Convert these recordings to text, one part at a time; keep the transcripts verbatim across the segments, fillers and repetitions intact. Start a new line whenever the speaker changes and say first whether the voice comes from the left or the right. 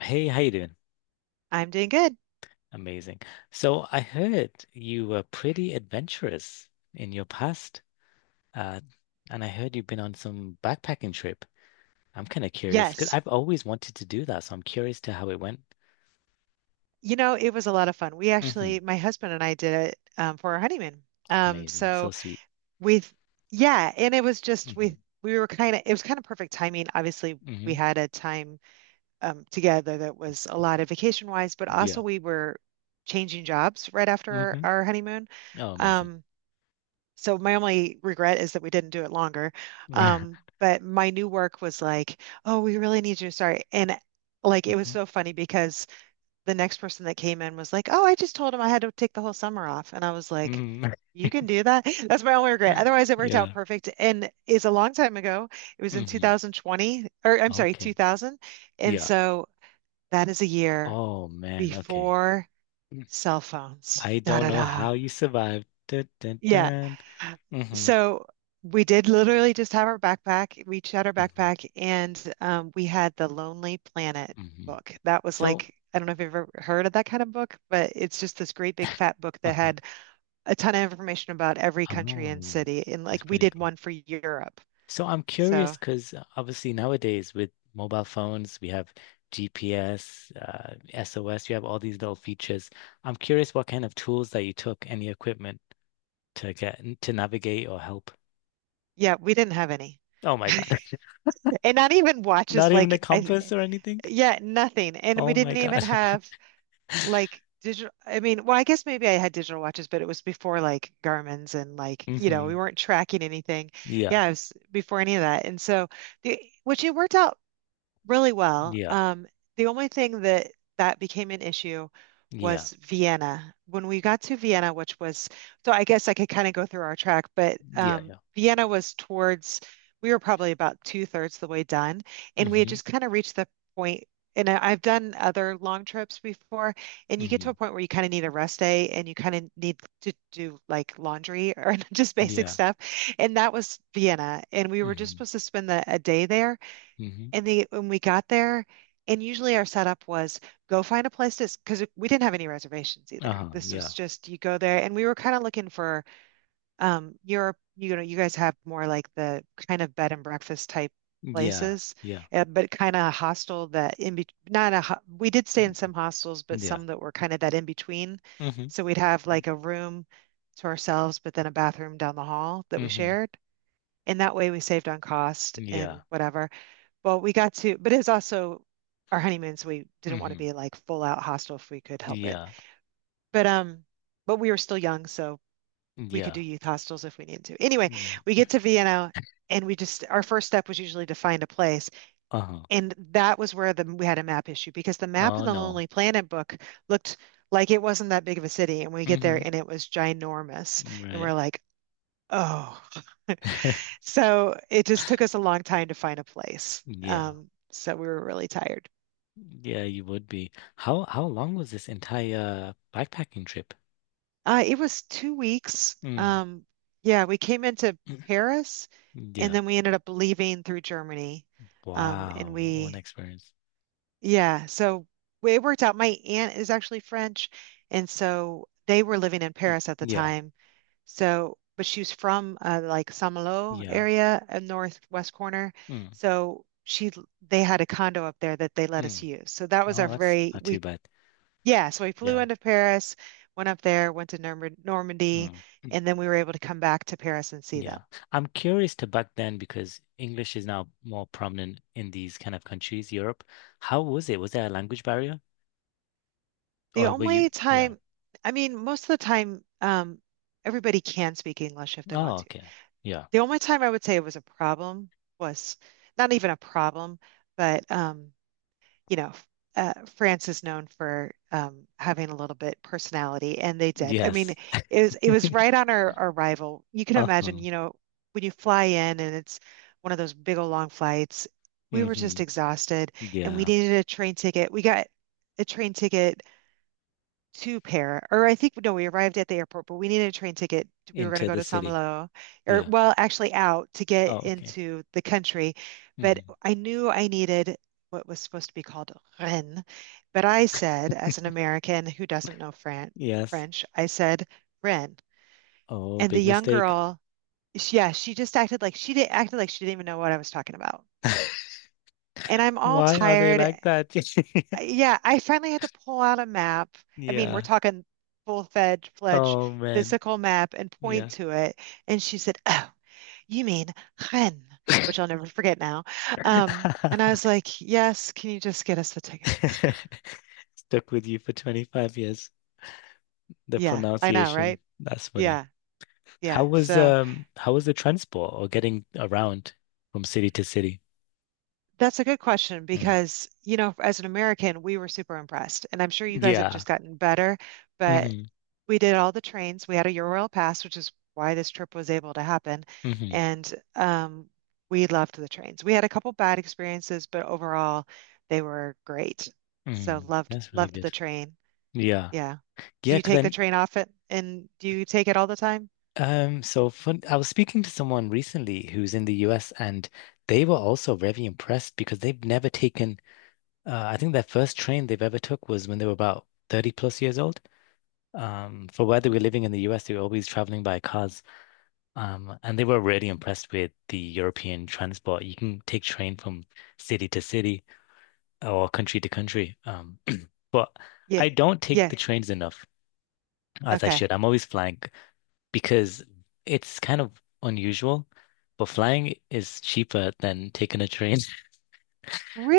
left: Hey, how you doing?
right: I'm doing good.
left: Amazing. So I heard you were pretty adventurous in your past, uh, and I heard you've been on some backpacking trip. I'm kind of curious because
right: Yes.
left: I've always wanted to do that, so I'm curious to how it went.
right: You know, it was a lot of fun. We
left: Hmm.
right: actually, my husband and I did it um, for our honeymoon. Um,
left: Amazing. So
right: so
left: sweet.
right: we, yeah, and it was just
left: Hmm.
right: we we were kind of it was kind of perfect timing. Obviously, we
left: Hmm.
right: had a time um, together that was a lot of vacation wise, but also
left: Yeah.
right: we were changing jobs right after our,
left: Hmm.
right: our honeymoon.
left: Oh, amazing.
right: Um, so my only regret is that we didn't do it longer.
left: Right.
right: Um, but my new work was like, oh, we really need you to start, and like it was
left: Hmm.
right: so funny because. the next person that came in was like, "Oh, I just told him I had to take the whole summer off." And I was like,
left: Hmm.
right: "You can do that?" That's my only regret. Otherwise, it worked out
left: Yeah.
right: perfect. And it's a long time ago. It was in
left: Hmm.
right: two thousand twenty, or I'm sorry,
left: Okay.
right: two thousand. And
left: Yeah.
right: so that is a year
left: Oh man. Okay.
right: before cell phones.
left: I
right: Da
left: don't
right: da
left: know
right: da.
left: how you survived. Dun, dun,
right: Yeah.
left: dun. Hmm.
right: So we did literally just have our backpack. We each had our backpack, and um, we had the Lonely Planet
left: Hmm.
right: book. That was
left: So,
right: like, I don't know if you've ever heard of that kind of book, but it's just this great big fat book that
left: uh-huh.
right: had a ton of information about every country and
left: Oh,
right: city. And
left: that's
right: like, we
left: pretty
right: did
left: cool.
right: one for Europe.
left: So I'm
right: So
left: curious because obviously nowadays with mobile phones, we have G P S, uh, S O S, you have all these little features. I'm curious what kind of tools that you took, any equipment to get to navigate or help.
right: yeah, we didn't have any.
left: Oh my God.
right: And not even
left: Not
right: watches,
left: even a
right: like,
left: compass
right: I,
left: or anything?
right: yeah, nothing. And we
left: Oh my
right: didn't even
left: God.
right: have like digital I mean, well, I guess maybe I had digital watches, but it was before like Garmin's and like, you know, we
left: Hmm.
right: weren't tracking anything.
left: Yeah.
right: Yeah, it was before any of that. And so the which it worked out really well.
left: Yeah.
right: Um, the only thing that that became an issue
left: Yeah.
right: was Vienna. When we got to Vienna, which was, so I guess I could kind of go through our track, but
left: Yeah.
right: um,
left: Yeah.
right: Vienna was towards, we were probably about two thirds the way done, and we had
left: Hmm.
right: just kind of reached the point. And I- I've done other long trips before, and you get
left: Hmm.
right: to a point where you kind of need a rest day and you kind of need to do like laundry or just basic
left: Yeah.
right: stuff. And that was Vienna. And we were just
left: Hmm.
right: supposed to spend the, a day there.
left: Hmm.
right: And they when we got there, and usually our setup was go find a place to because we didn't have any reservations either.
left: Uh-huh.
right: This was
left: Yeah.
right: just you go there, and we were kind of looking for um Europe. You know, you guys have more like the kind of bed and breakfast type
left: Yeah.
right: places,
left: Yeah.
right: uh, but kind of hostel that in between. Not a ho we did stay in some hostels, but
left: Yeah.
right: some that were kind of that in between.
left: Mm-hmm.
right: So we'd have like a room to ourselves, but then a bathroom down the hall that we
left: Mm-hmm.
right: shared. And that way we saved on cost
left: Yeah.
right: and whatever. Well, we got to, but it was also our honeymoon, so we didn't want to
left: Mm-hmm.
right: be like full out hostel if we could help it.
left: Yeah.
right: But um, but we were still young, so we could do
left: Yeah.
right: youth hostels if we needed to. Anyway,
left: Yeah.
right: we get to Vienna and we just our first step was usually to find a place.
left: Uh-huh.
right: And that was where the we had a map issue because the map
left: Oh
right: in the
left: no.
right: Lonely Planet book looked like it wasn't that big of a city. And we get there
left: Mm-hmm.
right: and it was ginormous. And we're
left: Right.
right: like, oh. So it just took us a long time to find a place.
left: Yeah.
right: Um, so we were really tired.
left: Yeah, you would be. How how long was this entire backpacking trip?
right: Uh, it was two weeks.
left: Mm.
right: Um, yeah, we came into Paris and
left: Yeah.
right: then we ended up leaving through Germany. Um, and
left: Wow. What what an
right: we,
left: experience.
right: yeah, so it worked out. My aunt is actually French. And so they were living in Paris at the
left: Yeah.
right: time. So, but she was from uh, like Saint-Malo
left: Yeah.
right: area, a northwest corner.
left: Mm.
right: So she, they had a condo up there that they let us
left: Mm.
right: use. So that was our
left: Oh, that's
right: very,
left: not too
right: we
left: bad.
right: yeah, so we flew
left: Yeah.
right: into Paris, went up there, went to Norm Normandy,
left: Mm.
right: and then we were able to come back to Paris and see them.
left: Yeah. I'm curious to back then because English is now more prominent in these kind of countries, Europe. How was it? Was there a language barrier?
right: The
left: Or were you,
right: only
left: yeah.
right: time, I mean, most of the time, um, everybody can speak English if they
left: Oh,
right: want to.
left: okay. Yeah.
right: The only time I would say it was a problem was not even a problem, but um, you know, uh, France is known for um, having a little bit personality, and they did. I mean,
left: Yes.
right: it was it was right on our our arrival. You can imagine,
left: Uh-huh.
right: you know, when you fly in and it's one of those big old long flights, we were just
left: Hmm.
right: exhausted, and we
left: Yeah.
right: needed a train ticket. We got a train ticket two pair, or I think no, we arrived at the airport, but we needed a train ticket. We were going to
left: Into
right: go
left: the
right: to
left: city.
right: Samalolo, or
left: Yeah.
right: well, actually out to get
left: Oh, okay.
right: into the country. But
left: Hmm.
right: I knew I needed what was supposed to be called Rennes. But I said, as an American who doesn't know Fran
left: Yes.
right: French, I said Rennes.
left: Oh,
right: And the
left: big
right: young
left: mistake.
right: girl, she, yeah, she just acted like she did acted like she didn't even know what I was talking about. And I'm all
left: Why are they
right: tired
left: like that?
right: yeah, I finally had to pull out a map. I mean, we're
left: Yeah.
right: talking full-fledged, fledged
left: Oh, man.
right: physical map and point
left: Yeah.
right: to it. And she said, "Oh, you mean Ren," which I'll never forget now. Um, and I was like, "Yes, can you just get us the tickets?"
left: Stuck with you for 25 years. The
right: Yeah, I know,
left: pronunciation.
right: right?
left: That's funny.
right: Yeah,
left: How
right: yeah.
left: was
right: So.
left: um how was the transport or getting around from city to city?
right: That's a good question
left: Mm.
right: because, you know, as an American, we were super impressed. And I'm sure you guys have
left: Yeah.
right: just gotten better, but
left: Hmm.
right: we did all the trains. We had a Eurail pass, which is why this trip was able to happen.
left: Hmm.
right: And um, we loved the trains. We had a couple bad experiences, but overall, they were great. So
left: Hmm.
right: loved
left: That's really
right: loved
left: good.
right: the train.
left: Yeah.
right: Yeah. Do
left: Yeah,
right: you
left: 'cause
right: take the
left: then,
right: train off it and do you take it all the time?
left: um so fun, I was speaking to someone recently who's in the U S, and they were also very impressed because they've never taken, uh, I think their first train they've ever took was when they were about thirty plus years old. Um, for where they were living in the U S, they were always traveling by cars. Um, and they were really impressed with the European transport. You can take train from city to city or country to country. Um, but I
right: Yeah.
left: don't take
right: Yeah.
left: the trains enough as I
right: Okay.
left: should. I'm always flying because it's kind of unusual, but flying is cheaper than taking a train.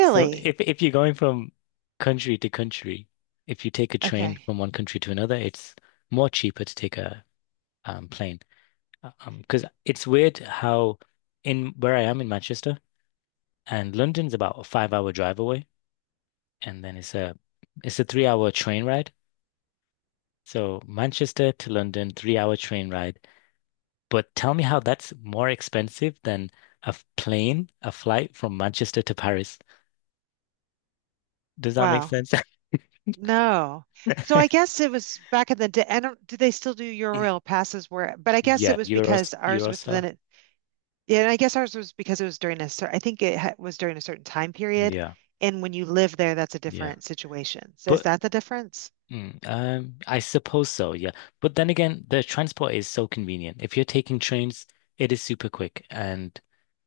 left: So if if you're going from country to country, if you take a train
right: Okay.
left: from one country to another, it's more cheaper to take a um, plane. Uh, Um, because it's weird how in where I am in Manchester. And London's about a five hour drive away, and then it's a it's a three hour train ride. So Manchester to London, three hour train ride. But tell me how that's more expensive than a f- plane, a flight from Manchester to Paris. Does that make
right: Wow.
left: sense?
right: No. So I guess it was back in the day. I don't, do they still do Eurail passes where, but I guess it
left: Yeah,
right: was
left: Euros,
right: because ours was
left: Eurostar.
right: then Yeah, and I guess ours was because it was during a cer I think it ha was during a certain time period.
left: Yeah,
right: And when you live there, that's a
left: yeah.
right: different situation. So is
left: But
right: that the difference?
left: Mm, um, I suppose so, yeah. But then again, the transport is so convenient. If you're taking trains, it is super quick, and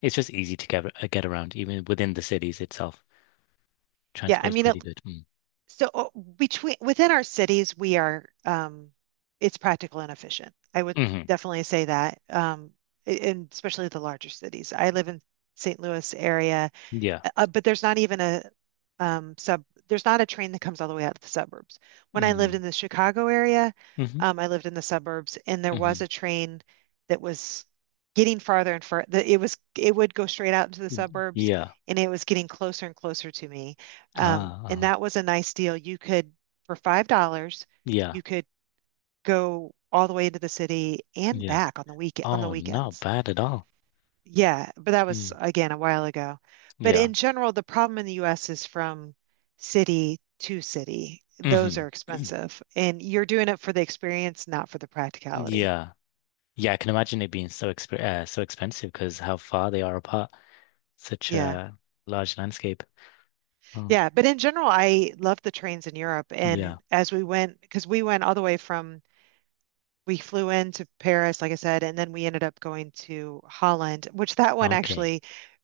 left: it's just easy to get, uh, get around, even within the cities itself.
right: Yeah, I
left: Transport is
right: mean,
left: pretty
right: it,
left: good. Mm.
right: so uh, between within our cities, we are um, it's practical and efficient. I would
left: Hmm.
right: definitely say that, um, a- and especially the larger cities. I live in Saint Louis area.
left: Yeah.
right: uh, but there's not even a um, sub, there's not a train that comes all the way out to the suburbs. When I lived
left: Mm.
right: in the Chicago area,
left: Hmm.
right: um, I lived in the suburbs, and there was
left: Hmm.
right: a train that was getting farther and farther. It was it would go straight out into the suburbs,
left: Yeah.
right: and it was getting closer and closer to me. Um,
left: Ah,
right: and
left: uh-huh.
right: that was a nice deal. You could for five dollars,
left: Yeah.
right: you could go all the way into the city and
left: Yeah.
right: back on the week on the
left: Oh, not
right: weekends.
left: bad at all.
right: Yeah, but that was
left: Mm.
right: again a while ago. But
left: Yeah.
right: in general, the problem in the U S is from city to city. Those
left: Hmm.
right: are expensive, and you're doing it for the experience, not for the practicality.
left: Yeah. Yeah, I can imagine it being so exp uh, so expensive because how far they are apart. Such
right: Yeah.
left: a large landscape. Oh.
right: Yeah, but in general, I love the trains in Europe.
left: Yeah.
right: And as we went, because we went all the way from we flew into Paris, like I said, and then we ended up going to Holland, which that one
left: Okay.
right: actually,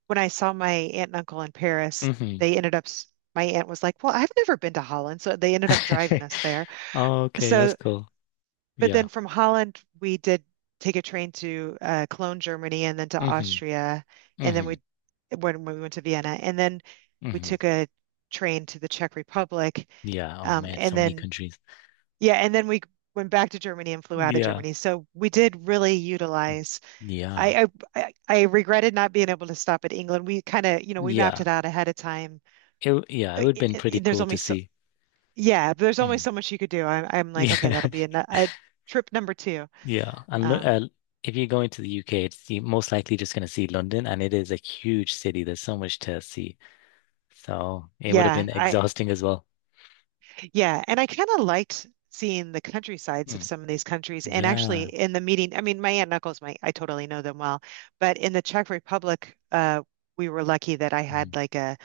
right: when I saw my aunt and uncle in Paris,
left: Mm-hmm.
right: they ended up, s- my aunt was like, well, I've never been to Holland. So they ended up driving us there.
left: Okay, that's
right: So,
left: cool.
right: but
left: Yeah.
right: then from Holland, we did take a train to uh, Cologne, Germany, and then to
left: Mm-hmm.
right: Austria. And then
left: Mm-hmm.
right: we, when we went to Vienna, and then we
left: Mm-hmm.
right: took a train to the Czech Republic.
left: Yeah. Oh
right: Um,
left: man, so
right: and
left: many
right: then
left: countries.
right: yeah, and then we went back to Germany and flew out of
left: Yeah.
right: Germany. So we did really
left: Mm.
right: utilize.
left: Yeah.
right: I I, I I regretted not being able to stop at England. We kind of, you know, we mapped
left: Yeah.
right: it out ahead of time.
left: It w- yeah, it
right: Uh,
left: would have
right: i-
left: been pretty
right: i- There's
left: cool to
right: only so
left: see.
right: yeah, there's only
left: Mm.
right: so much you could do. I'm I'm like, okay, that'll be a,
left: Yeah.
right: nu- a trip number two.
left: Yeah. And lo
right: Um,
left: uh, If you're going to the U K, it's you most likely just going to see London, and it is a huge city. There's so much to see. So it would have
right: yeah,
left: been
right: I
left: exhausting as well.
right: yeah, and I kind of liked. Seeing the countrysides of
left: Mm.
right: some of these countries, and actually
left: Yeah.
right: in the meeting, I mean, my aunt and uncles, my I totally know them well, but in the Czech Republic, uh, we were lucky that I
left: Mm.
right: had like a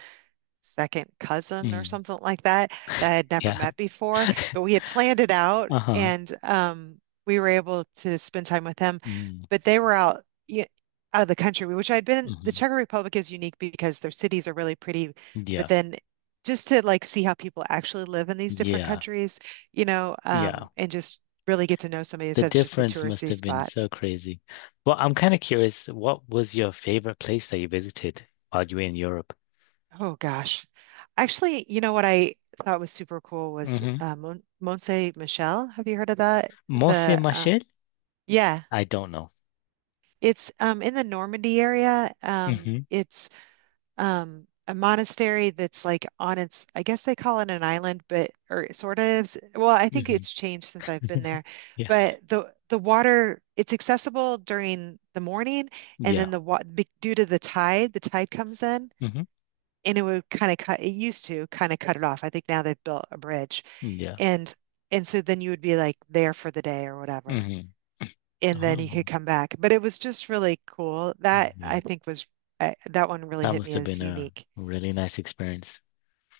right: second cousin or
left: Mm.
right: something like that that I had never
left: Yeah.
right: met before. But we had planned it out
left: Uh-huh.
right: and um, we were able to spend time with them.
left: Mm.
right: But they were out, y- out of the country, which I'd been, the
left: Mm-hmm.
right: Czech Republic is unique because their cities are really pretty. But
left: Yeah,
right: then just to like see how people actually live in these different
left: yeah,
right: countries, you know,
left: yeah.
right: um, and just really get to know somebody
left: The
right: instead of just the
left: difference must
right: touristy
left: have been
right: spots.
left: so crazy. Well, I'm kind of curious, what was your favorite place that you visited while you were in Europe?
right: Oh gosh. Actually, you know what I thought was super cool was
left: Mm-hmm.
right: uh, Mon Mont Michel. Have you heard of that?
left: Mont
right: The uh,
left: Michel?
right: yeah,
left: I don't know.
right: it's um in the Normandy area. Um,
left: Hmm.
right: it's um a monastery that's like on its I guess they call it an island, but or it sort of. Well, I think
left: Hmm.
right: it's changed since I've been there.
left: Yeah,
right: But the the water it's accessible during the morning, and then
left: yeah.
right: the wa be- due to the tide, the tide comes in
left: Hmm.
right: and it would kind of cut it used to kind of cut it off. I think now they've built a bridge.
left: Yeah.
right: And and so then you would be like there for the day or whatever.
left: Hmm.
right: And then you could
left: Oh,
right: come back. But it was just really cool. That
left: yeah.
right: I think was uh, that one really
left: That
right: hit
left: must
right: me
left: have
right: as
left: been a
right: unique.
left: really nice experience.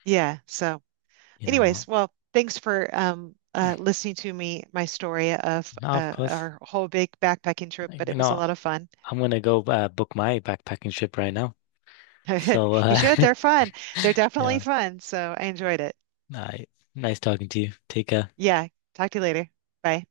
right: Yeah. So
left: You know
right: anyways, well, thanks for um
left: what?
right: uh listening to me my story of
left: No, of
right: uh,
left: course.
right: our whole big backpacking trip, but
left: You
right: it was a
left: know,
right: lot of fun.
left: I'm gonna go uh, book my backpacking trip right now. So,
right: You
left: uh,
right: should. They're fun. They're definitely
left: yeah.
right: fun. So I enjoyed it.
left: All right. Nice talking to you. Take care.
right: Yeah. Talk to you later. Bye.